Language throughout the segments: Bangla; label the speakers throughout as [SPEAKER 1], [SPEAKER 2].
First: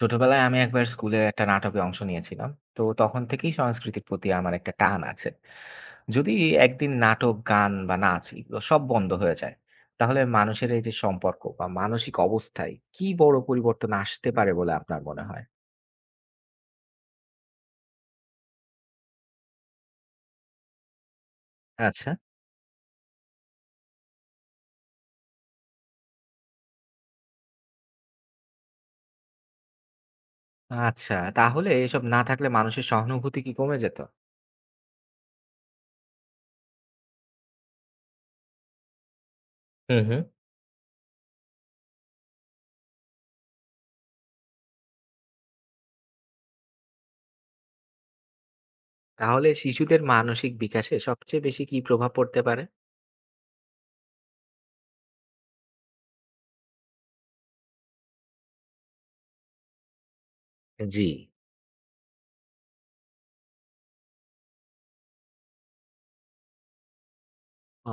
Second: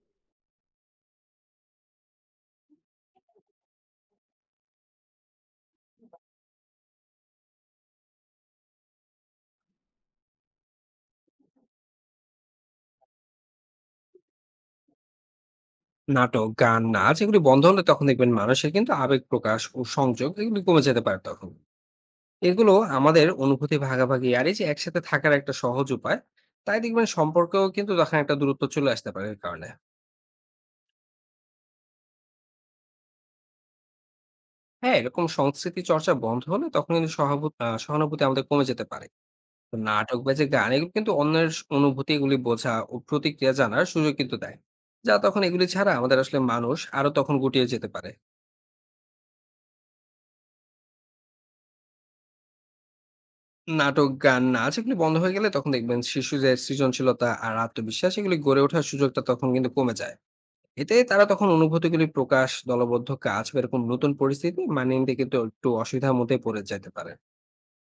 [SPEAKER 1] ছোটবেলায় আমি একবার স্কুলের একটা নাটকে অংশ নিয়েছিলাম। তো তখন থেকেই সংস্কৃতির প্রতি আমার একটা টান আছে। যদি একদিন নাটক, গান বা নাচ এগুলো সব বন্ধ হয়ে যায়, তাহলে মানুষের এই যে সম্পর্ক বা মানসিক অবস্থায় কি বড় পরিবর্তন আসতে পারে বলে আপনার মনে হয়?
[SPEAKER 2] নাটক, গান, নাচ এগুলি বন্ধ হলে তখন দেখবেন মানুষের কিন্তু আবেগ প্রকাশ ও সংযোগ এগুলি কমে যেতে পারে তখন।
[SPEAKER 1] আচ্ছা,
[SPEAKER 2] এগুলো আমাদের অনুভূতি ভাগাভাগি আর এই যে একসাথে থাকার একটা সহজ উপায়। তাই দেখবেন সম্পর্কেও কিন্তু তখন একটা দূরত্ব চলে আসতে পারে এর কারণে।
[SPEAKER 1] আচ্ছা। তাহলে এসব না থাকলে মানুষের সহানুভূতি কি কমে যেত?
[SPEAKER 2] হ্যাঁ, এরকম সংস্কৃতি চর্চা বন্ধ হলে তখন কিন্তু সহাবু আ সহানুভূতি আমাদের কমে যেতে পারে। তো
[SPEAKER 1] হুম,
[SPEAKER 2] নাটক
[SPEAKER 1] হুম।
[SPEAKER 2] বা যে গান এগুলো কিন্তু অন্যের অনুভূতি এগুলি বোঝা ও প্রতিক্রিয়া জানার সুযোগ কিন্তু দেয়। যা তখন এগুলি ছাড়া আমাদের আসলে মানুষ আরো তখন গুটিয়ে যেতে পারে।
[SPEAKER 1] তাহলে শিশুদের মানসিক বিকাশে সবচেয়ে বেশি কি প্রভাব পড়তে পারে?
[SPEAKER 2] নাটক, গান, নাচ এগুলি বন্ধ হয়ে গেলে তখন দেখবেন শিশু যে সৃজনশীলতা আর আত্মবিশ্বাস এগুলি গড়ে ওঠার সুযোগটা তখন কিন্তু কমে যায়। এতে
[SPEAKER 1] জি।
[SPEAKER 2] তারা তখন অনুভূতিগুলি প্রকাশ, দলবদ্ধ কাজ বা এরকম নতুন পরিস্থিতি মানিয়ে নিতে কিন্তু একটু অসুবিধার মধ্যে পড়ে যেতে পারে।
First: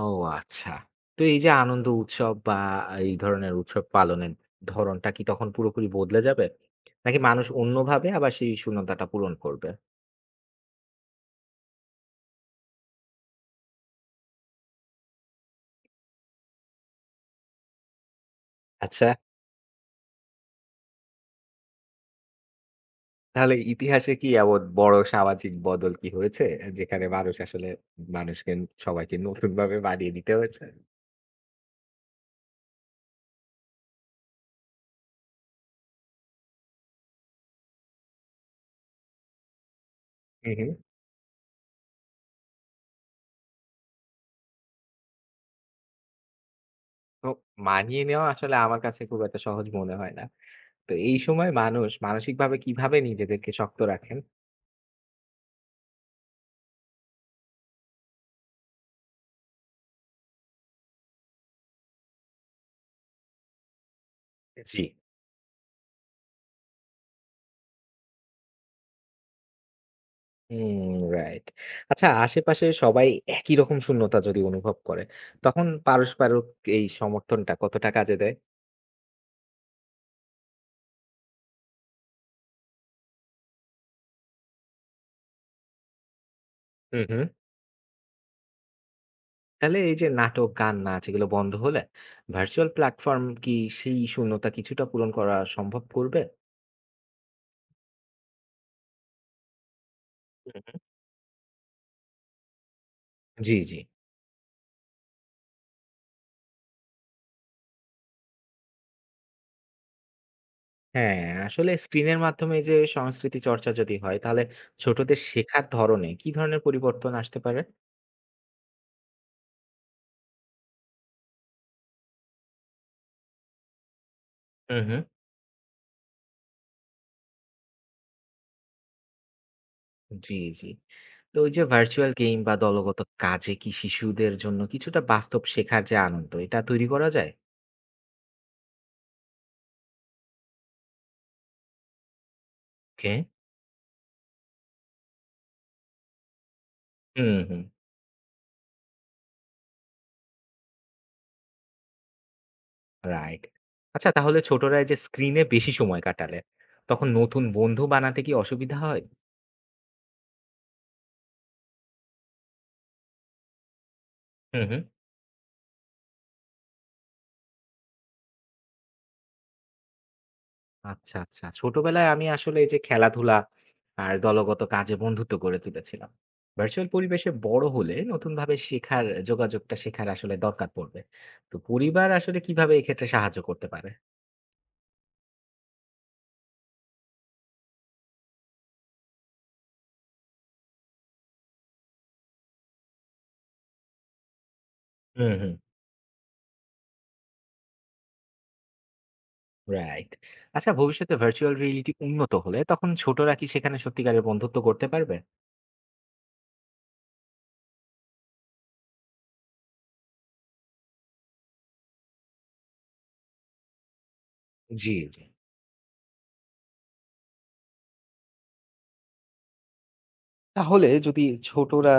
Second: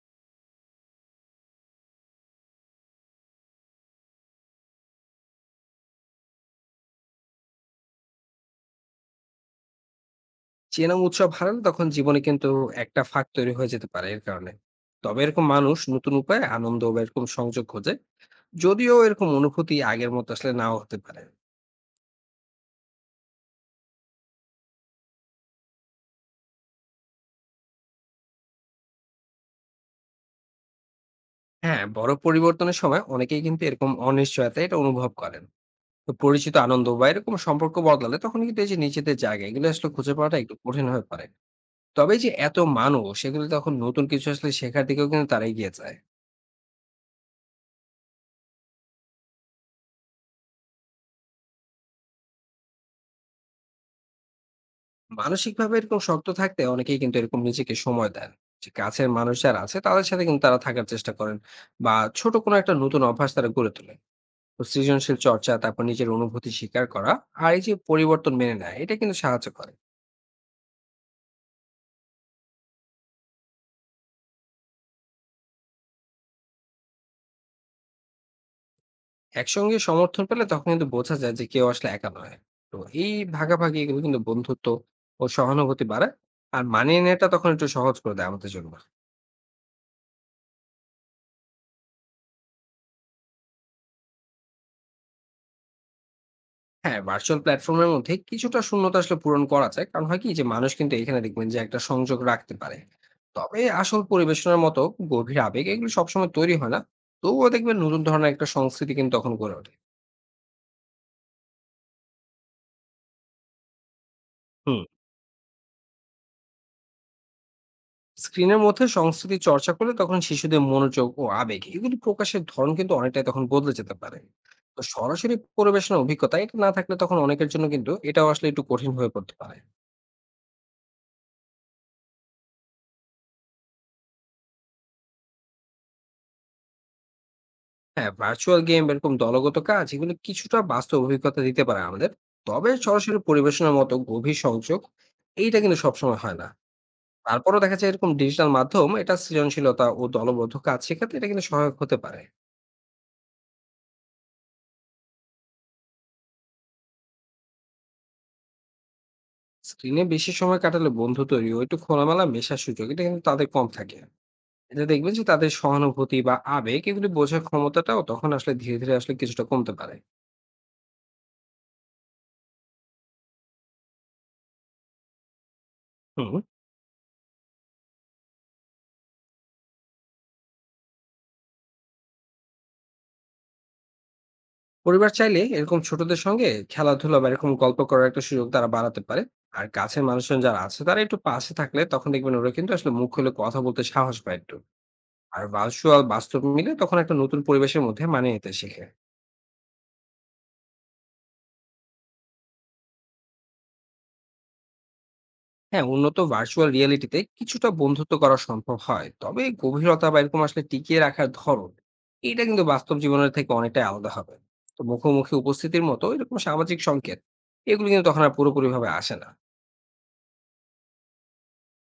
[SPEAKER 1] ও আচ্ছা। তো এই যে আনন্দ উৎসব বা এই ধরনের উৎসব পালনের ধরনটা কি তখন পুরোপুরি বদলে যাবে? নাকি মানুষ অন্যভাবে আবার সেই শূন্যতাটা পূরণ করবে?
[SPEAKER 2] চেনা উৎসব হারালে তখন জীবনে কিন্তু একটা ফাঁক তৈরি হয়ে যেতে পারে এর কারণে। তবে এরকম মানুষ নতুন উপায়ে আনন্দ বা এরকম সংযোগ খোঁজে। যদিও
[SPEAKER 1] আচ্ছা,
[SPEAKER 2] এরকম অনুভূতি আগের মতো আসলে নাও হতে পারে।
[SPEAKER 1] তাহলে ইতিহাসে কি এমন বড় সামাজিক বদল কি হয়েছে? যেখানে মানুষ আসলে মানুষকে সবাইকে নতুনভাবে মানিয়ে নিতে হয়েছে?
[SPEAKER 2] হ্যাঁ, বড় পরিবর্তনের সময় অনেকেই কিন্তু এরকম অনিশ্চয়তা এটা অনুভব করেন। তো পরিচিত আনন্দ বা এরকম সম্পর্ক বদলালে তখন কিন্তু এই যে নিজেদের জায়গা এগুলো আসলে খুঁজে পাওয়াটা
[SPEAKER 1] হু,
[SPEAKER 2] একটু
[SPEAKER 1] হু।
[SPEAKER 2] কঠিন হয়ে পড়ে। তবে এই যে এত মানুষ এগুলো তখন নতুন কিছু আসলে শেখার দিকেও কিন্তু তারা এগিয়ে যায়।
[SPEAKER 1] তো মানিয়ে নেওয়া আসলে আমার কাছে খুব একটা সহজ মনে হয় না। তো এই সময় মানুষ মানসিকভাবে কিভাবে নিজেদেরকে শক্ত রাখেন?
[SPEAKER 2] মানসিকভাবে এরকম শক্ত থাকতে অনেকেই কিন্তু এরকম নিজেকে সময় দেন, যে কাছের মানুষ যারা আছে তাদের সাথে কিন্তু তারা থাকার চেষ্টা করেন, বা ছোট কোনো একটা নতুন অভ্যাস তারা গড়ে তোলে। তো
[SPEAKER 1] জি।
[SPEAKER 2] সৃজনশীল চর্চা, তারপর নিজের অনুভূতি স্বীকার করা আর এই যে পরিবর্তন মেনে নেয়, এটা কিন্তু সাহায্য করে।
[SPEAKER 1] হুম, রাইট। আচ্ছা আশেপাশে সবাই একই রকম শূন্যতা যদি অনুভব করে, তখন পারস্পরিক এই সমর্থনটা কতটা কাজে দেয়?
[SPEAKER 2] একসঙ্গে সমর্থন পেলে তখন কিন্তু বোঝা যায় যে কেউ আসলে একা নয়। তো এই ভাগাভাগি এগুলো কিন্তু বন্ধুত্ব ও সহানুভূতি বাড়ায়, আর মানিয়ে
[SPEAKER 1] হুম, হুম।
[SPEAKER 2] নেওয়াটা তখন একটু সহজ করে দেয় আমাদের জন্য।
[SPEAKER 1] তাহলে এই যে নাটক, গান, নাচ এগুলো বন্ধ হলে ভার্চুয়াল প্ল্যাটফর্ম কি সেই শূন্যতা কিছুটা পূরণ করা সম্ভব করবে?
[SPEAKER 2] হ্যাঁ, ভার্চুয়াল প্ল্যাটফর্মের মধ্যে কিছুটা শূন্যতা আসলে পূরণ করা যায়, কারণ হয় কি যে
[SPEAKER 1] হুম,
[SPEAKER 2] মানুষ
[SPEAKER 1] হুম।
[SPEAKER 2] কিন্তু এখানে দেখবেন যে একটা সংযোগ রাখতে পারে।
[SPEAKER 1] জি,
[SPEAKER 2] তবে
[SPEAKER 1] জি।
[SPEAKER 2] আসল পরিবেশনার মতো গভীর আবেগ এগুলো সবসময় তৈরি হয় না। তবুও দেখবেন নতুন ধরনের একটা সংস্কৃতি কিন্তু তখন গড়ে ওঠে।
[SPEAKER 1] হ্যাঁ, আসলে স্ক্রিনের মাধ্যমে যে সংস্কৃতি চর্চা যদি হয় তাহলে
[SPEAKER 2] হুম।
[SPEAKER 1] ছোটদের শেখার ধরনে কি ধরনের পরিবর্তন আসতে পারে?
[SPEAKER 2] স্ক্রিনের মধ্যে সংস্কৃতি চর্চা করলে তখন শিশুদের মনোযোগ ও আবেগ এগুলি প্রকাশের ধরন কিন্তু অনেকটাই তখন বদলে যেতে পারে।
[SPEAKER 1] হুম,
[SPEAKER 2] তো
[SPEAKER 1] হুম।
[SPEAKER 2] সরাসরি পরিবেশনার অভিজ্ঞতা এটা না থাকলে তখন অনেকের জন্য কিন্তু এটাও আসলে একটু কঠিন হয়ে পড়তে পারে।
[SPEAKER 1] জি, জি। তো ওই যে ভার্চুয়াল গেম বা দলগত কাজে কি শিশুদের জন্য কিছুটা বাস্তব শেখার যে আনন্দ এটা তৈরি করা যায়?
[SPEAKER 2] হ্যাঁ, ভার্চুয়াল গেম, এরকম দলগত কাজ এগুলো কিছুটা বাস্তব অভিজ্ঞতা দিতে পারে আমাদের। তবে
[SPEAKER 1] ওকে
[SPEAKER 2] সরাসরি পরিবেশনার মতো গভীর সংযোগ এইটা কিন্তু সবসময় হয় না।
[SPEAKER 1] হুম,
[SPEAKER 2] তারপরও
[SPEAKER 1] হুম।
[SPEAKER 2] দেখা যায় এরকম ডিজিটাল মাধ্যম এটা সৃজনশীলতা ও দলবদ্ধ কাজ শেখাতে এটা কিন্তু সহায়ক হতে পারে।
[SPEAKER 1] রাইট। আচ্ছা তাহলে ছোটরা এই যে স্ক্রিনে বেশি সময় কাটালে তখন নতুন বন্ধু বানাতে কি অসুবিধা হয়?
[SPEAKER 2] স্ক্রিনে বেশি সময় কাটালে বন্ধু তৈরি ও একটু খোলামেলা মেশার সুযোগ এটা কিন্তু তাদের কম থাকে।
[SPEAKER 1] হুম হুম
[SPEAKER 2] এতে দেখবেন যে তাদের সহানুভূতি বা আবেগ এগুলি বোঝার ক্ষমতাটাও তখন আসলে ধীরে ধীরে আসলে কিছুটা কমতে পারে।
[SPEAKER 1] আচ্ছা, আচ্ছা। ছোটবেলায় আমি আসলে এই যে খেলাধুলা আর দলগত কাজে বন্ধুত্ব গড়ে তুলেছিলাম।
[SPEAKER 2] হুম।
[SPEAKER 1] ভার্চুয়াল পরিবেশে বড় হলে নতুনভাবে শেখার যোগাযোগটা শেখার আসলে দরকার পড়বে। তো পরিবার আসলে কিভাবে এক্ষেত্রে সাহায্য করতে পারে?
[SPEAKER 2] পরিবার চাইলে এরকম ছোটদের সঙ্গে খেলাধুলা বা এরকম গল্প করার একটা সুযোগ তারা বাড়াতে পারে। আর কাছের মানুষজন যারা আছে তারা একটু পাশে থাকলে তখন দেখবেন ওরা কিন্তু আসলে মুখ খুলে কথা বলতে সাহস পায় একটু।
[SPEAKER 1] হুম
[SPEAKER 2] আর
[SPEAKER 1] হুম
[SPEAKER 2] ভার্চুয়াল বাস্তব মিলে তখন একটা নতুন পরিবেশের মধ্যে মানিয়ে নিতে শেখে।
[SPEAKER 1] রাইট। আচ্ছা ভবিষ্যতে ভার্চুয়াল রিয়েলিটি উন্নত হলে তখন ছোটরা কি সেখানে সত্যিকারের বন্ধুত্ব করতে পারবে?
[SPEAKER 2] হ্যাঁ, উন্নত ভার্চুয়াল রিয়েলিটিতে কিছুটা বন্ধুত্ব করা সম্ভব হয়, তবে গভীরতা বা এরকম আসলে টিকিয়ে রাখার ধরন এটা কিন্তু বাস্তব জীবনের থেকে অনেকটাই আলাদা হবে। তো
[SPEAKER 1] জি, জি।
[SPEAKER 2] মুখোমুখি উপস্থিতির মতো এরকম সামাজিক সংকেত এগুলো কিন্তু তখন আর পুরোপুরি ভাবে আসে না।
[SPEAKER 1] তাহলে যদি ছোটরা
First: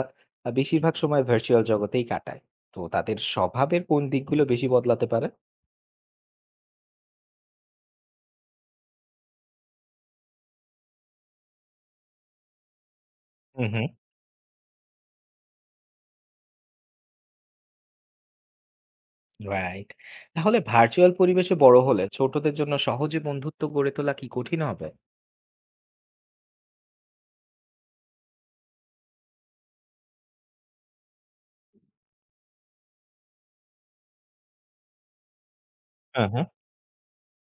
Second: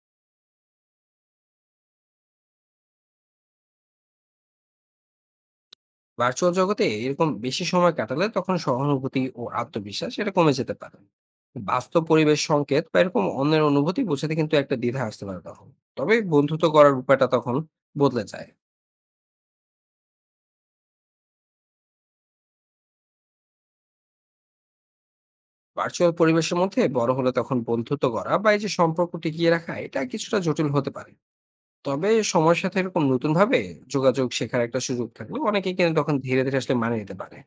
[SPEAKER 1] বেশিরভাগ সময় ভার্চুয়াল জগতেই কাটায়, তো তাদের স্বভাবের কোন দিকগুলো বেশি বদলাতে পারে?
[SPEAKER 2] ভার্চুয়াল জগতে এরকম বেশি সময় কাটালে তখন সহানুভূতি ও আত্মবিশ্বাস এটা কমে যেতে পারে। বাস্তব পরিবেশ সংকেত বা এরকম অন্যের
[SPEAKER 1] হুম, হুম।
[SPEAKER 2] অনুভূতি বোঝাতে কিন্তু একটা দ্বিধা আসতে পারে তখন। তবে বন্ধুত্ব করার উপায়টা তখন বদলে যায়।
[SPEAKER 1] রাইট। তাহলে ভার্চুয়াল পরিবেশে বড় হলে ছোটদের জন্য সহজে বন্ধুত্ব গড়ে তোলা কি কঠিন হবে?
[SPEAKER 2] ভার্চুয়াল পরিবেশের মধ্যে বড় হলে তখন বন্ধুত্ব গড়া বা এই যে সম্পর্ক টিকিয়ে রাখা এটা কিছুটা জটিল হতে পারে। তবে সময়ের সাথে এরকম নতুন ভাবে যোগাযোগ শেখার একটা সুযোগ থাকলে অনেকে কিন্তু তখন
[SPEAKER 1] হ্যাঁ,
[SPEAKER 2] ধীরে
[SPEAKER 1] হ্যাঁ।
[SPEAKER 2] ধীরে আসলে মানিয়ে নিতে পারে।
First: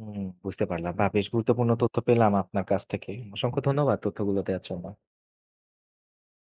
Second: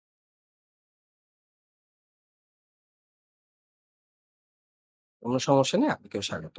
[SPEAKER 1] হুম, বুঝতে পারলাম। বাহ! বেশ গুরুত্বপূর্ণ তথ্য পেলাম আপনার কাছ থেকে। অসংখ্য ধন্যবাদ তথ্যগুলো দেওয়ার জন্য।
[SPEAKER 2] কোনো সমস্যা নেই, আপনাকেও স্বাগত।